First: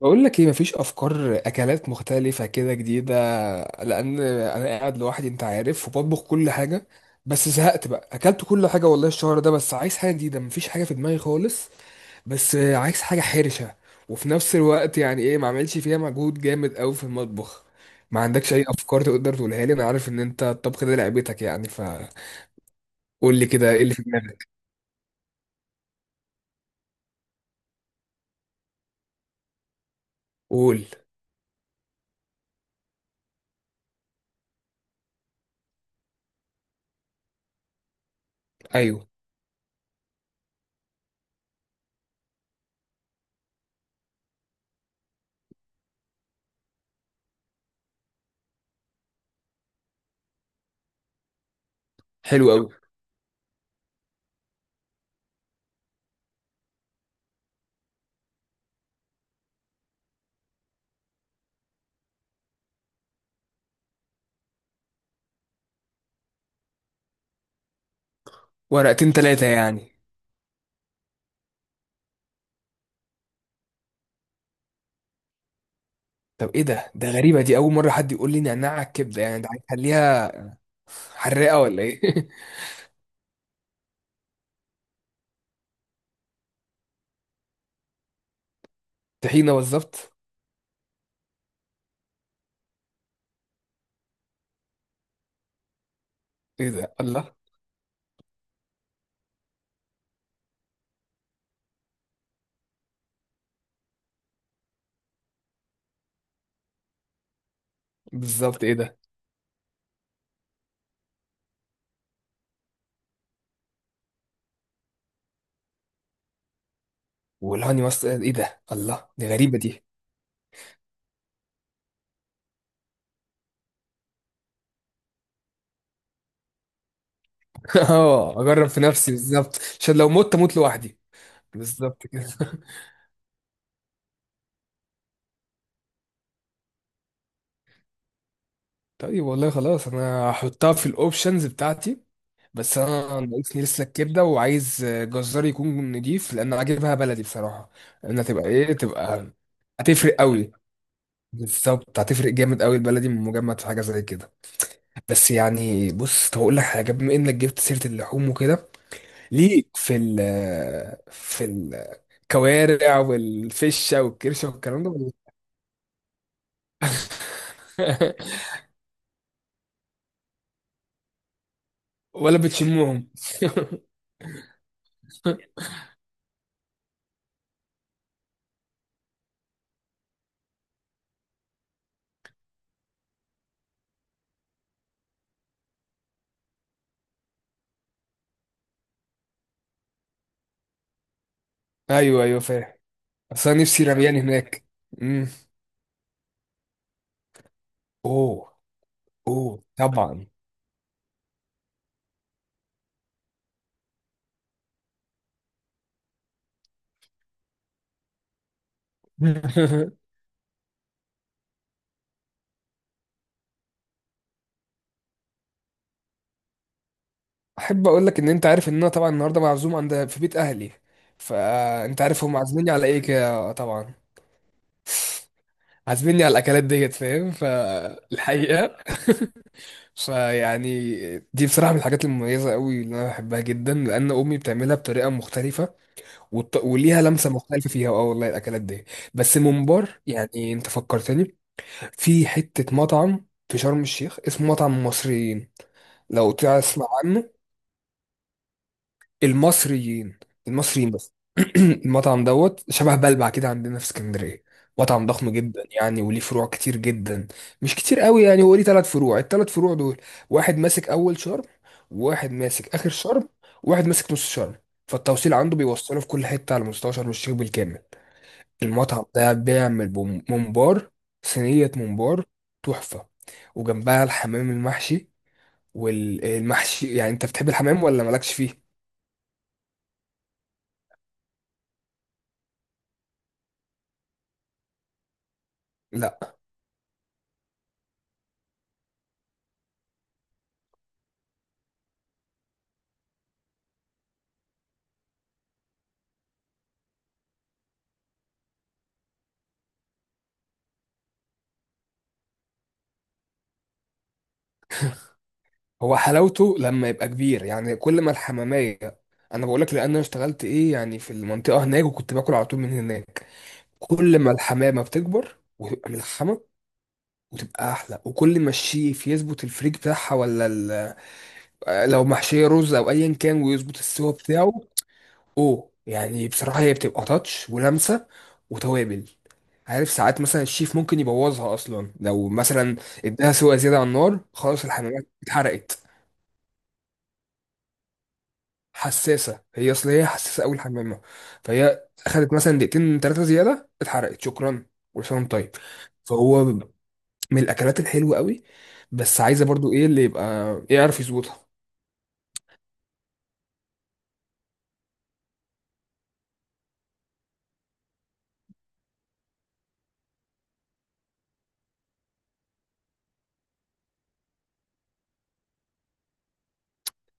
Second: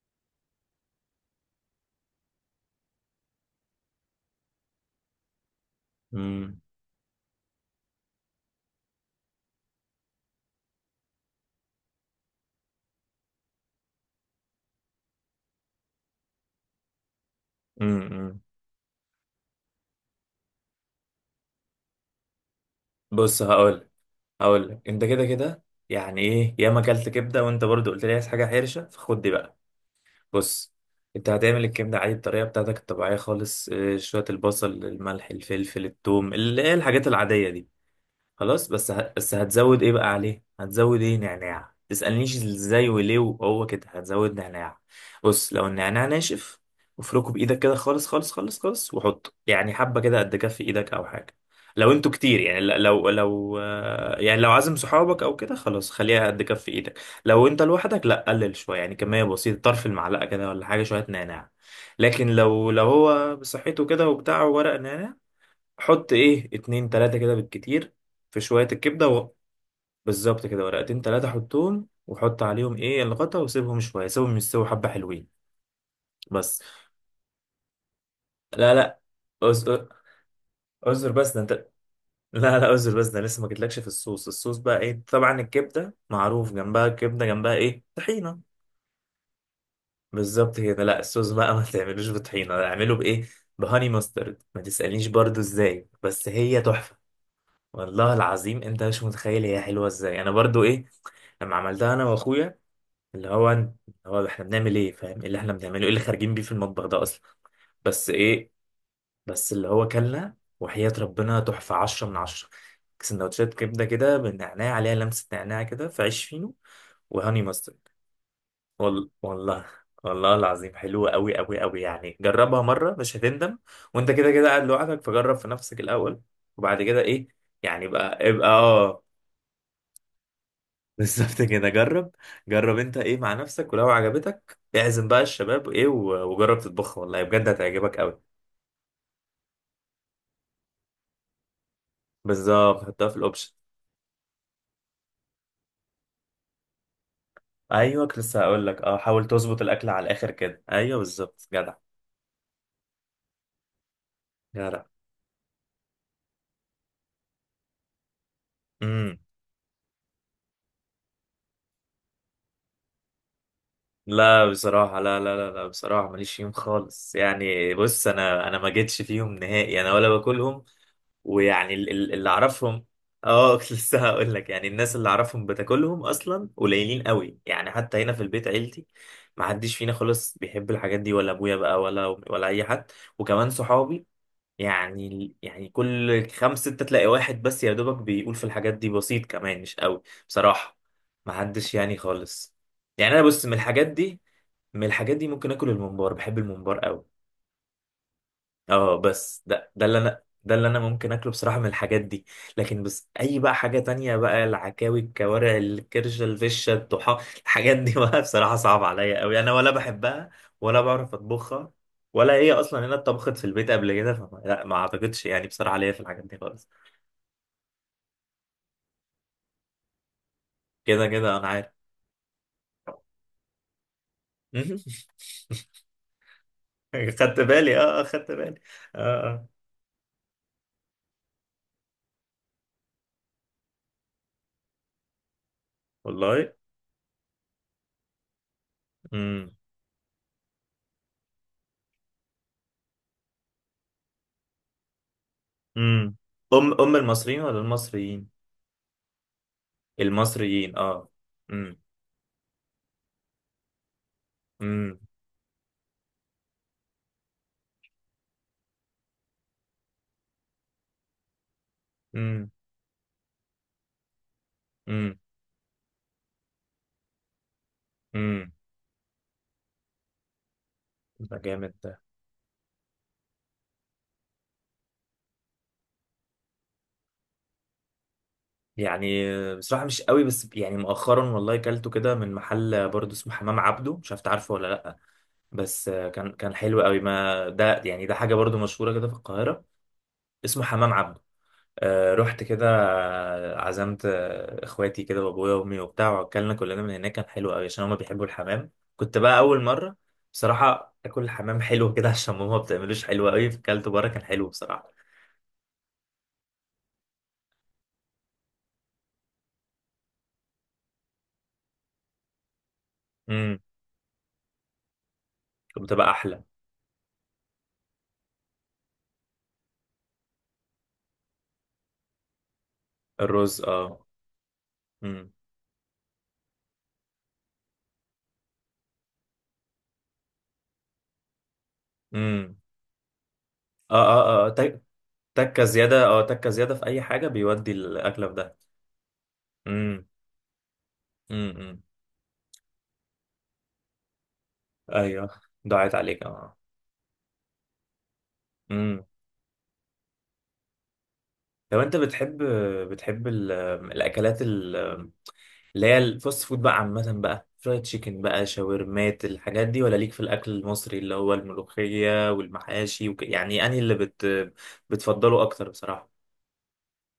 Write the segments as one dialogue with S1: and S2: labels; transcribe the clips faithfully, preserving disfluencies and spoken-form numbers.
S1: بقول لك ايه؟ مفيش افكار اكلات مختلفه كده جديده؟ لان انا قاعد لوحدي انت عارف وبطبخ كل
S2: امم
S1: حاجه. بس زهقت بقى اكلت كل حاجه والله الشهر ده، بس عايز حاجه جديده مفيش حاجه في دماغي خالص. بس عايز حاجه حرشه وفي نفس الوقت يعني ايه ما اعملش فيها مجهود جامد قوي في المطبخ.
S2: امم
S1: ما
S2: امم.
S1: عندكش اي افكار تقدر تقولها لي؟ انا عارف ان انت الطبخ ده لعبتك يعني فقول
S2: بص،
S1: لي كده ايه
S2: هقول
S1: اللي في دماغك.
S2: هقول لك انت كده كده. يعني ايه ياما اكلت كبده وانت برضو قلت لي عايز حاجه حرشه، فخد دي بقى. بص،
S1: قول.
S2: انت هتعمل الكبده عادي، الطريقه بتاعتك الطبيعيه خالص، اه، شويه البصل، الملح، الفلفل، الثوم، اللي هي الحاجات العاديه دي. خلاص، بس
S1: ايوه.
S2: ه... بس هتزود ايه بقى عليه؟ هتزود ايه؟ نعناع. تسألنيش ازاي وليه، وهو كده هتزود نعناع. بص، لو النعناع ناشف افركه بايدك كده خالص خالص خالص خالص، وحطه يعني حبة كده قد كف ايدك او حاجة. لو انتوا كتير
S1: حلو
S2: يعني
S1: قوي.
S2: ل- لو لو آه، يعني لو عازم صحابك او كده، خلاص خليها قد كف ايدك. لو انت لوحدك، لا قلل شوية، يعني كمية بسيطة، طرف المعلقة كده ولا حاجة، شوية نعناع. لكن لو لو هو بصحته كده وبتاع ورق نعناع، حط ايه، اتنين تلاتة كده بالكتير في شوية الكبدة
S1: ورقتين
S2: و...
S1: ثلاثه يعني؟
S2: بالظبط كده، ورقتين تلاتة، حطهم وحط عليهم ايه الغطا، وسيبهم شوية، سيبهم يستووا حبة حلوين.
S1: طب
S2: بس.
S1: ايه ده ده غريبة دي، اول مرة حد يقول لي نعناع
S2: لا
S1: على
S2: لا.
S1: الكبدة، يعني ده
S2: أز-
S1: هيخليها
S2: اعذر بس ده انت
S1: حراقة ولا ايه؟
S2: لا لا، اعذر بس ده أنا لسه ما جيتلكش في الصوص. الصوص بقى ايه؟ طبعا الكبدة معروف جنبها، الكبدة جنبها ايه؟ طحينة.
S1: طحينة بالظبط.
S2: بالظبط كده. لا، الصوص بقى ما تعملوش بطحينة، اعمله بايه؟ بهاني ماسترد. ما تسألنيش برضو ازاي، بس هي
S1: ايه ده؟
S2: تحفة.
S1: الله.
S2: والله العظيم انت مش متخيل هي حلوه ازاي. انا برضو ايه، لما عملتها انا واخويا، اللي هو اللي هو، احنا بنعمل ايه، فاهم ايه اللي احنا بنعمله، ايه اللي خارجين بيه في المطبخ ده اصلا؟ بس ايه،
S1: بالظبط. ايه ده؟
S2: بس اللي هو، كلنا وحياة ربنا تحفة، عشرة من عشرة. سندوتشات كبدة كده بالنعناع، عليها لمسة نعناع كده، في عيش فينو، وهاني
S1: والهاني
S2: ماسترد.
S1: ماستر، ايه ده؟ الله،
S2: وال...
S1: دي غريبة
S2: والله،
S1: دي.
S2: والله العظيم حلوة أوي أوي أوي، يعني جربها مرة مش هتندم. وأنت كده كده قاعد لوحدك، فجرب في نفسك الأول، وبعد كده إيه، يعني بقى
S1: اه
S2: ابقى
S1: اجرب في
S2: اه
S1: نفسي بالظبط عشان لو مت اموت لوحدي.
S2: بالظبط كده،
S1: بالظبط
S2: جرب.
S1: كده.
S2: جرب انت ايه مع نفسك، ولو عجبتك اعزم بقى الشباب ايه و- وجرب تطبخها، والله بجد هتعجبك قوي.
S1: طيب والله خلاص انا هحطها في الاوبشنز بتاعتي. بس
S2: بالظبط، حطها في
S1: انا
S2: الاوبشن.
S1: ناقصني لسه الكبده، وعايز جزار يكون نضيف لان عاجبها بلدي بصراحه.
S2: ايوه، كنت
S1: لانها
S2: لسه
S1: تبقى
S2: هقول
S1: ايه،
S2: لك اه، حاول
S1: تبقى
S2: تظبط الاكل على
S1: هتفرق
S2: الاخر
S1: قوي.
S2: كده. ايوه بالظبط، جدع
S1: بالظبط هتفرق جامد قوي، البلدي من مجمد في حاجه زي كده.
S2: جدع.
S1: بس يعني بص، طب اقول لك حاجه بما انك جبت سيره اللحوم وكده،
S2: امم.
S1: ليك في ال في الكوارع والفشه والكرشه
S2: لا
S1: والكلام ده
S2: بصراحه،
S1: ولا؟
S2: لا لا لا لا، بصراحه ماليش فيهم خالص، يعني بص، انا انا ما جيتش فيهم نهائي، انا ولا باكلهم، ويعني ال- ال- اللي
S1: ولا
S2: اعرفهم،
S1: بتشمهم؟
S2: اه كنت لسه هقول لك، يعني الناس اللي اعرفهم بتاكلهم اصلا قليلين قوي، يعني حتى هنا في البيت عيلتي ما حدش فينا خالص بيحب الحاجات دي، ولا ابويا بقى ولا ولا اي حد، وكمان صحابي، يعني يعني كل خمسة ستة تلاقي واحد بس يا دوبك بيقول في الحاجات دي، بسيط كمان مش قوي بصراحة، ما حدش يعني
S1: ايوه ايوه،
S2: خالص.
S1: فاهم.
S2: يعني انا بص،
S1: بس
S2: من
S1: انا نفسي
S2: الحاجات
S1: رميان
S2: دي،
S1: هناك.
S2: من الحاجات
S1: امم.
S2: دي ممكن اكل الممبار، بحب الممبار قوي.
S1: اوه.
S2: اه، بس
S1: اوه
S2: ده ده اللي انا
S1: طبعا.
S2: ده اللي انا ممكن اكله بصراحه من الحاجات دي. لكن بس اي بقى حاجه تانية بقى، العكاوي، الكوارع، الكرشه، الفشه، الطحا، الحاجات دي بقى بصراحه صعب عليا قوي، انا ولا بحبها، ولا بعرف اطبخها، ولا هي اصلا هنا اتطبخت في البيت قبل كده، فما لا، ما اعتقدش يعني بصراحه ليا في الحاجات دي خالص.
S1: احب اقول لك ان انت عارف ان انا طبعا النهارده معزوم عند في بيت اهلي،
S2: كده كده انا عارف.
S1: فانت عارف هم عازميني على ايه كده آه، طبعا. عازميني على الاكلات ديت، فاهم؟
S2: خدت بالي، اه اه خدت بالي.
S1: فالحقيقه
S2: اه اه.
S1: فيعني دي بصراحه من الحاجات المميزه قوي اللي انا بحبها جدا لان امي بتعملها بطريقه مختلفه.
S2: والله.
S1: والط... وليها لمسه مختلفه فيها، اه والله الاكلات دي. بس
S2: امم.
S1: ممبار، يعني انت فكرتني في حته مطعم في شرم الشيخ اسمه مطعم المصريين،
S2: امم
S1: لو
S2: ام
S1: تسمع
S2: ام المصريين
S1: عنه.
S2: ولا المصريين؟
S1: المصريين.
S2: المصريين
S1: المصريين
S2: اه.
S1: بس. المطعم دوت شبه بلبع كده عندنا في اسكندريه،
S2: امم.
S1: مطعم ضخم جدا يعني وليه فروع كتير جدا. مش كتير قوي يعني، هو ليه ثلاث فروع، الثلاث فروع دول واحد ماسك اول شرم، وواحد
S2: امم.
S1: ماسك اخر شرم، وواحد ماسك نص شرم.
S2: امم.
S1: فالتوصيل عنده بيوصله في كل حته على مستوى شرم الشيخ بالكامل.
S2: امم.
S1: المطعم ده بيعمل بوم- ممبار،
S2: ده
S1: صينيه
S2: جامد ده.
S1: ممبار، تحفه. وجنبها الحمام المحشي والمحشي. يعني انت بتحب الحمام ولا مالكش فيه؟
S2: يعني بصراحة مش قوي، بس يعني مؤخرا والله كلته كده من محل برضه اسمه حمام عبده، مش عارف تعرفه ولا لأ، بس
S1: لا
S2: كان كان حلو قوي. ما ده يعني ده حاجة برضه مشهورة كده في القاهرة، اسمه حمام عبده. آه رحت كده، آه، عزمت آه، اخواتي كده وابويا وامي وبتاع، واكلنا كلنا من هناك، كان حلو قوي عشان هما بيحبوا الحمام، كنت بقى اول مرة. بصراحة اكل الحمام حلو كده عشان ماما ما بتعملوش حلو قوي، فكلته بره كان حلو بصراحة.
S1: هو حلاوته لما يبقى كبير، يعني كل ما الحمامية، انا بقول لك لان انا اشتغلت ايه يعني في المنطقة هناك، وكنت باكل على طول من هناك.
S2: امم.
S1: كل ما الحمامة بتكبر وتبقى
S2: كنت بقى
S1: ملحمة
S2: احلى.
S1: وتبقى احلى، وكل ما الشيف يظبط الفريك بتاعها ولا ال- آه، لو محشية رز او ايا كان
S2: الرز
S1: ويظبط
S2: اه.
S1: السوا بتاعه.
S2: امم.
S1: اوه يعني بصراحة هي بتبقى تاتش ولمسة وتوابل. عارف ساعات مثلا الشيف ممكن يبوظها اصلا، لو
S2: امم.
S1: مثلا اداها سوا زيادة على
S2: اه
S1: النار
S2: اه اه آه.
S1: خلاص
S2: تك-
S1: الحمامية
S2: تكه
S1: اتحرقت.
S2: زياده، اه تكه زياده في اي حاجه بيودي الاكله في ده.
S1: حساسه، هي اصل
S2: امم.
S1: هي حساسه اول حمامه،
S2: امم.
S1: فهي اخذت مثلا دقيقتين ثلاثه زياده اتحرقت شكرا. كل سنه
S2: ايوه.
S1: وأنت طيب.
S2: دعيت عليك
S1: فهو
S2: اه.
S1: من الاكلات الحلوه قوي،
S2: امم.
S1: بس عايزه برضو ايه اللي يبقى إيه يعرف يظبطها.
S2: لو انت بتحب بتحب ال- الاكلات ال- اللي هي الفاست فود بقى، عامه بقى فرايد تشيكن بقى شاورمات الحاجات دي، ولا ليك في الاكل المصري اللي هو الملوخيه والمحاشي وك... يعني انهي اللي بت... بتفضله اكتر بصراحه؟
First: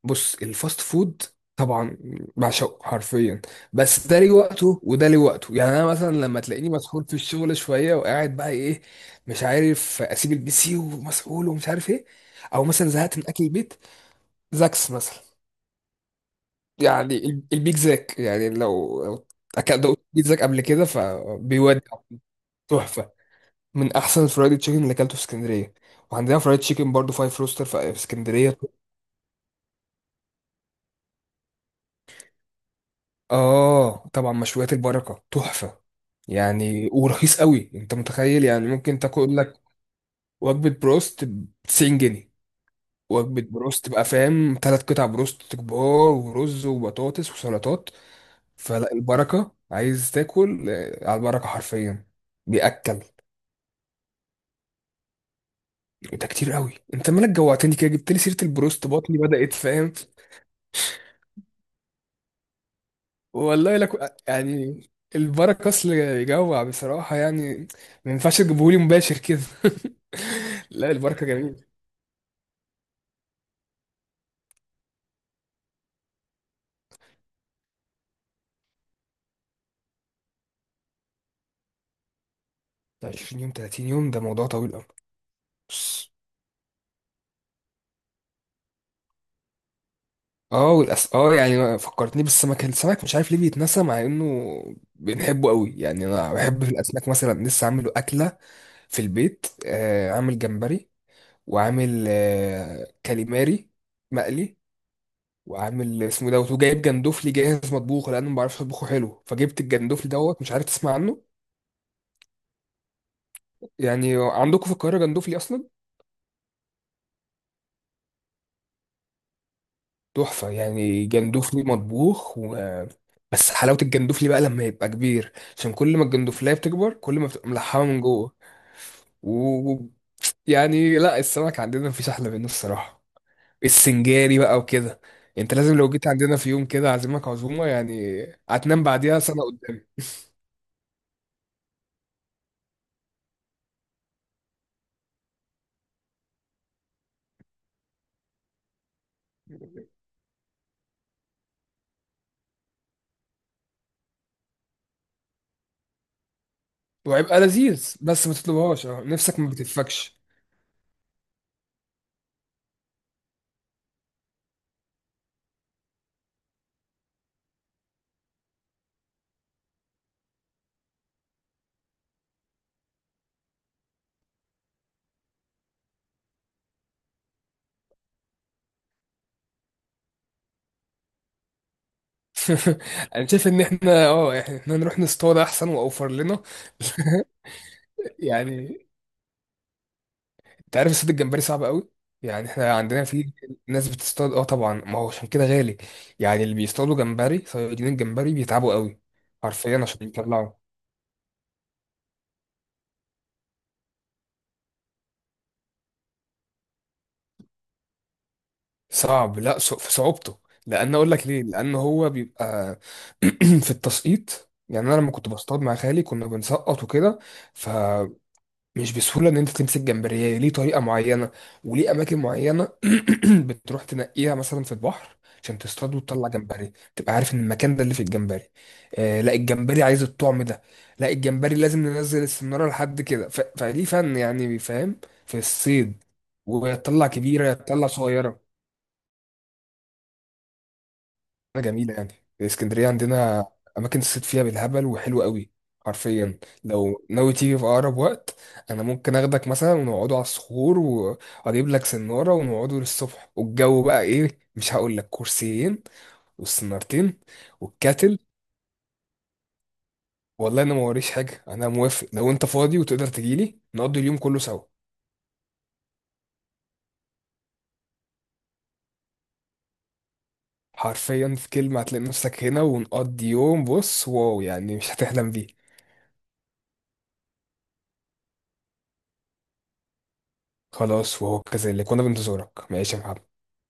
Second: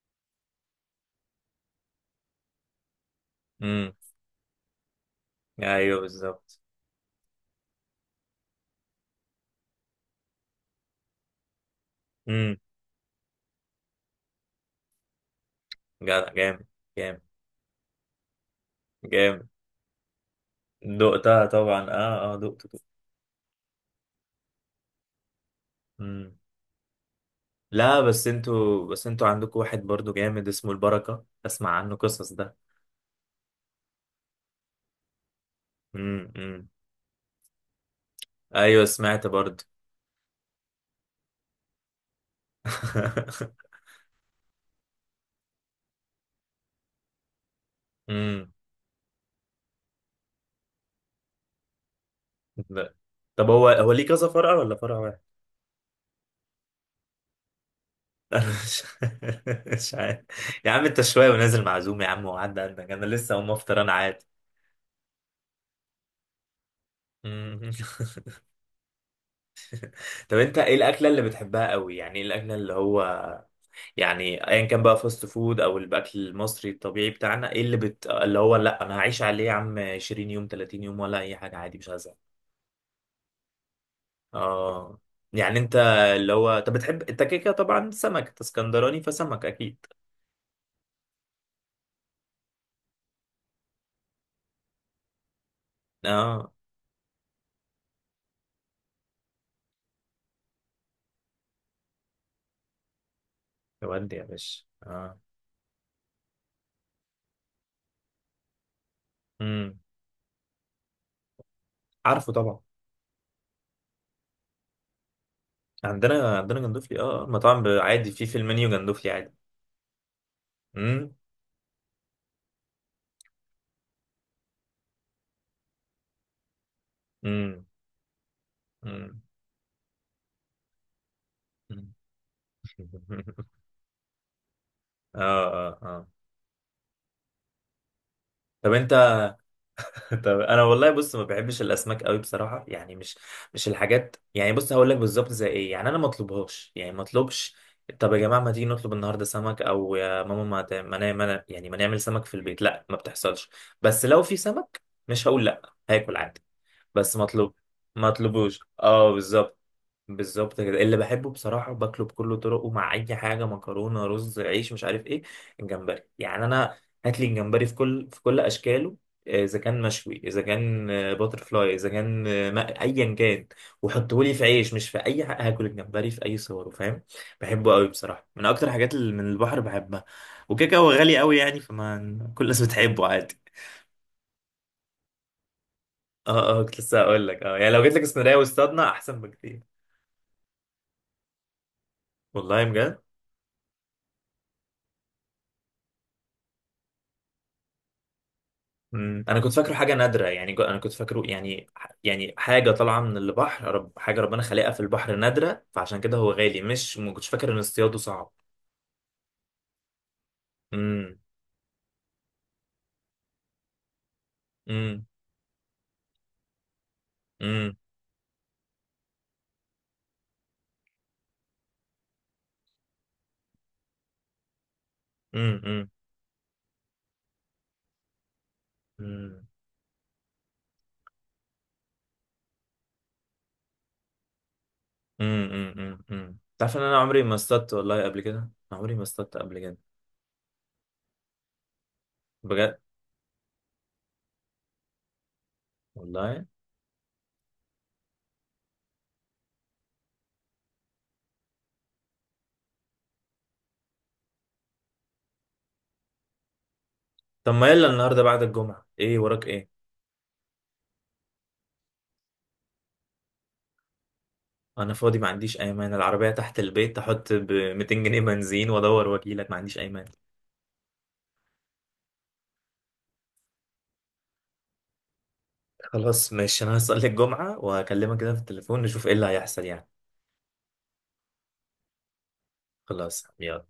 S1: بص الفاست فود طبعا بعشقه حرفيا،
S2: امم.
S1: بس ده ليه وقته وده ليه وقته. يعني انا
S2: ايوه
S1: مثلا لما
S2: بالظبط.
S1: تلاقيني مسحول في الشغل شويه وقاعد بقى ايه، مش عارف اسيب البي سي ومسحول ومش عارف ايه،
S2: امم.
S1: او مثلا زهقت من اكل البيت، زاكس مثلا.
S2: جدع جامد.
S1: يعني
S2: جامد.
S1: ال- البيك زاك، يعني لو لو
S2: جامد.
S1: اكلت دوقت بيك زاك قبل كده
S2: دقتها
S1: فبيودع،
S2: طبعا، اه اه دقت دقت.
S1: تحفه. من احسن الفرايد تشيكن اللي اكلته في اسكندريه.
S2: مم.
S1: وعندنا فرايد تشيكن برضو فايف روستر في في
S2: لا، بس
S1: اسكندريه.
S2: انتوا بس انتوا عندكم واحد برضو جامد اسمه البركة، اسمع عنه قصص ده.
S1: اه طبعا مشويات البركه تحفه،
S2: مم. مم.
S1: يعني ورخيص قوي. انت متخيل يعني
S2: ايوه
S1: ممكن
S2: سمعت
S1: تاكل لك
S2: برضو.
S1: وجبه بروست ب تسعين جنيه؟ وجبه بروست تبقى فاهم، ثلاث قطع بروست كبار ورز وبطاطس وسلطات.
S2: مم.
S1: فلا البركه، عايز تاكل آه، على البركه حرفيا
S2: لا.
S1: بيأكل.
S2: طب هو هو ليه كذا فرع ولا فرع واحد؟
S1: ده كتير قوي، انت مالك جوعتني كده جبت لي سيره
S2: انا مش
S1: البروست، بطني بدات، فاهم؟
S2: مش عارف. يا عم انت شوية ونازل معزوم يا عم، وعدى عندك، انا لسه اقوم
S1: والله
S2: افطر انا
S1: لك
S2: عادي.
S1: يعني البركه اصل يجوع بصراحه يعني،
S2: مم.
S1: ما ينفعش تجيبهولي مباشر كده.
S2: طب انت ايه
S1: لا
S2: الاكلة اللي
S1: البركه جميل.
S2: بتحبها قوي؟ يعني ايه الاكلة اللي هو، يعني ايا كان بقى فاست فود او الاكل المصري الطبيعي بتاعنا، ايه اللي بت... اللي هو لا انا هعيش عليه يا عم، 20 يوم 30 يوم، ولا اي حاجه عادي مش هزهق؟
S1: عشرين يوم تلاتين يوم ده موضوع طويل قوي.
S2: اه، يعني انت
S1: بص،
S2: اللي هو، انت بتحب انت كده كده طبعا سمك، انت اسكندراني فسمك اكيد.
S1: اه والأس... اه يعني فكرتني بالسمك. السمك مش عارف ليه بيتنسى مع انه بنحبه قوي. يعني انا
S2: اه،
S1: بحب في الاسماك، مثلا لسه عامله اكله في البيت آه، عامل جمبري، وعامل آه كاليماري
S2: ودي يا
S1: مقلي،
S2: باشا اه.
S1: وعامل اسمه دوت، وجايب جندوفلي جاهز مطبوخ لان ما بعرفش اطبخه حلو، فجبت
S2: امم.
S1: الجندوفلي دوت، مش عارف تسمع عنه؟
S2: عارفه طبعا.
S1: يعني عندكم في القاهره جندوفلي اصلا؟
S2: عندنا عندنا جندوفلي، اه المطاعم ب- عادي، في في المنيو جندوفلي عادي.
S1: تحفه يعني
S2: امم.
S1: جندوفلي مطبوخ و... بس حلاوه الجندوفلي بقى لما يبقى كبير، عشان كل ما الجندوفليه بتكبر كل ما بتبقى
S2: امم.
S1: ملحمه من جوه
S2: امم.
S1: و... و- يعني لا السمك عندنا مفيش احلى منه الصراحه. السنجاري بقى وكده،
S2: اه
S1: انت
S2: اه
S1: لازم لو
S2: اه.
S1: جيت عندنا في يوم كده اعزمك عزومه يعني،
S2: طب
S1: هتنام
S2: انت
S1: بعديها سنه.
S2: طب انا والله، بص ما بحبش الاسماك قوي بصراحه، يعني مش مش الحاجات، يعني بص هقول لك بالظبط زي ايه، يعني انا ما اطلبهاش، يعني ما اطلبش، طب يا جماعه ما تيجي نطلب النهارده سمك، او يا ماما ما ت- ما نا- ما نا- يعني ما نعمل سمك في البيت، لا ما بتحصلش. بس لو في سمك مش هقول لا، هاكل عادي، بس ما
S1: وهيبقى
S2: اطلب،
S1: لذيذ
S2: ما
S1: بس ما
S2: اطلبوش،
S1: تطلبهاش، اه
S2: اه
S1: نفسك ما
S2: بالظبط.
S1: بتتفكش.
S2: بالظبط كده، اللي بحبه بصراحة باكله بكل طرقه، مع أي حاجة، مكرونة، رز، عيش، مش عارف إيه، الجمبري يعني. أنا هات لي الجمبري في كل في كل أشكاله، آه، إذا كان مشوي، إذا كان باتر فلاي، إذا كان آه، ما- أيا كان، وحطه لي في عيش، مش في أي حاجة هاكل الجمبري في أي صوره، فاهم. بحبه قوي بصراحة، من أكتر حاجات اللي من البحر بحبها، وكده هو غالي قوي يعني، فما كل الناس بتحبه
S1: انا
S2: عادي.
S1: شايف ان احنا اه احنا إحنا نروح نصطاد احسن واوفر لنا.
S2: اه اه كنت لسه هقول لك اه، يعني لو جيت لك اسكندرية
S1: يعني
S2: واستضنا أحسن بكتير.
S1: انت عارف الصيد الجمبري صعب قوي، يعني
S2: والله
S1: احنا
S2: بجد.
S1: عندنا في ناس بتصطاد، اه طبعا ما هو عشان كده غالي. يعني اللي بيصطادوا جمبري، صيادين الجمبري بيتعبوا قوي
S2: مم. انا كنت فاكره
S1: حرفيا
S2: حاجه
S1: عشان
S2: نادره،
S1: يطلعوا.
S2: يعني جو- انا كنت فاكره يعني، يعني حاجه طالعه من البحر، رب حاجه ربنا خلقها في البحر نادره، فعشان كده هو غالي، مش ما كنتش فاكر ان اصطياده صعب.
S1: صعب، لا صع- في صعوبته. لان اقول
S2: امم.
S1: لك ليه، لان هو بيبقى في التسقيط. يعني انا
S2: امم.
S1: لما كنت بصطاد مع خالي كنا بنسقط وكده،
S2: امم.
S1: مش بسهولة إن أنت تمسك جمبرية، ليه طريقة معينة وليه أماكن معينة. بتروح تنقيها مثلا في البحر عشان
S2: امم.
S1: تصطاد وتطلع جمبري، تبقى عارف إن المكان ده اللي فيه الجمبري. آه لا
S2: امم.
S1: الجمبري عايز الطعم ده، لا الجمبري لازم ننزل السنارة لحد كده ف... فليه فن يعني، فاهم؟ في
S2: امم.
S1: الصيد
S2: امم. تعرف ان انا
S1: ويطلع
S2: عمري ما
S1: كبيرة
S2: اصطدت
S1: يطلع
S2: والله قبل كده، أنا
S1: صغيرة
S2: عمري ما اصطدت قبل كده.
S1: جميلة يعني.
S2: بجد.
S1: اسكندرية عندنا أماكن الصيد فيها بالهبل، وحلوة قوي حرفيا.
S2: والله.
S1: لو ناوي تيجي في أقرب وقت أنا ممكن أخدك مثلا ونقعدوا على الصخور، وأجيب لك سنارة ونقعدوا للصبح والجو بقى إيه، مش هقول لك، كرسيين والسنارتين
S2: طب ما يلا
S1: والكاتل.
S2: النهارده بعد الجمعه، ايه وراك ايه؟
S1: والله أنا ما وريش حاجة، أنا موافق لو أنت فاضي وتقدر تجيلي نقضي اليوم كله سوا.
S2: انا فاضي ما عنديش اي مانع، العربيه تحت البيت، احط ب ميتين جنيه بنزين وادور وكيلك، ما عنديش اي مانع.
S1: حرفيا في كلمة هتلاقي نفسك هنا ونقضي يوم بص واو، يعني مش هتحلم بيه.
S2: خلاص ماشي، انا هصلي الجمعة واكلمك كده في التليفون، نشوف ايه اللي هيحصل يعني.
S1: خلاص وهو كذلك، وأنا بنتظرك، ماشي يا محمد.
S2: خلاص يلا.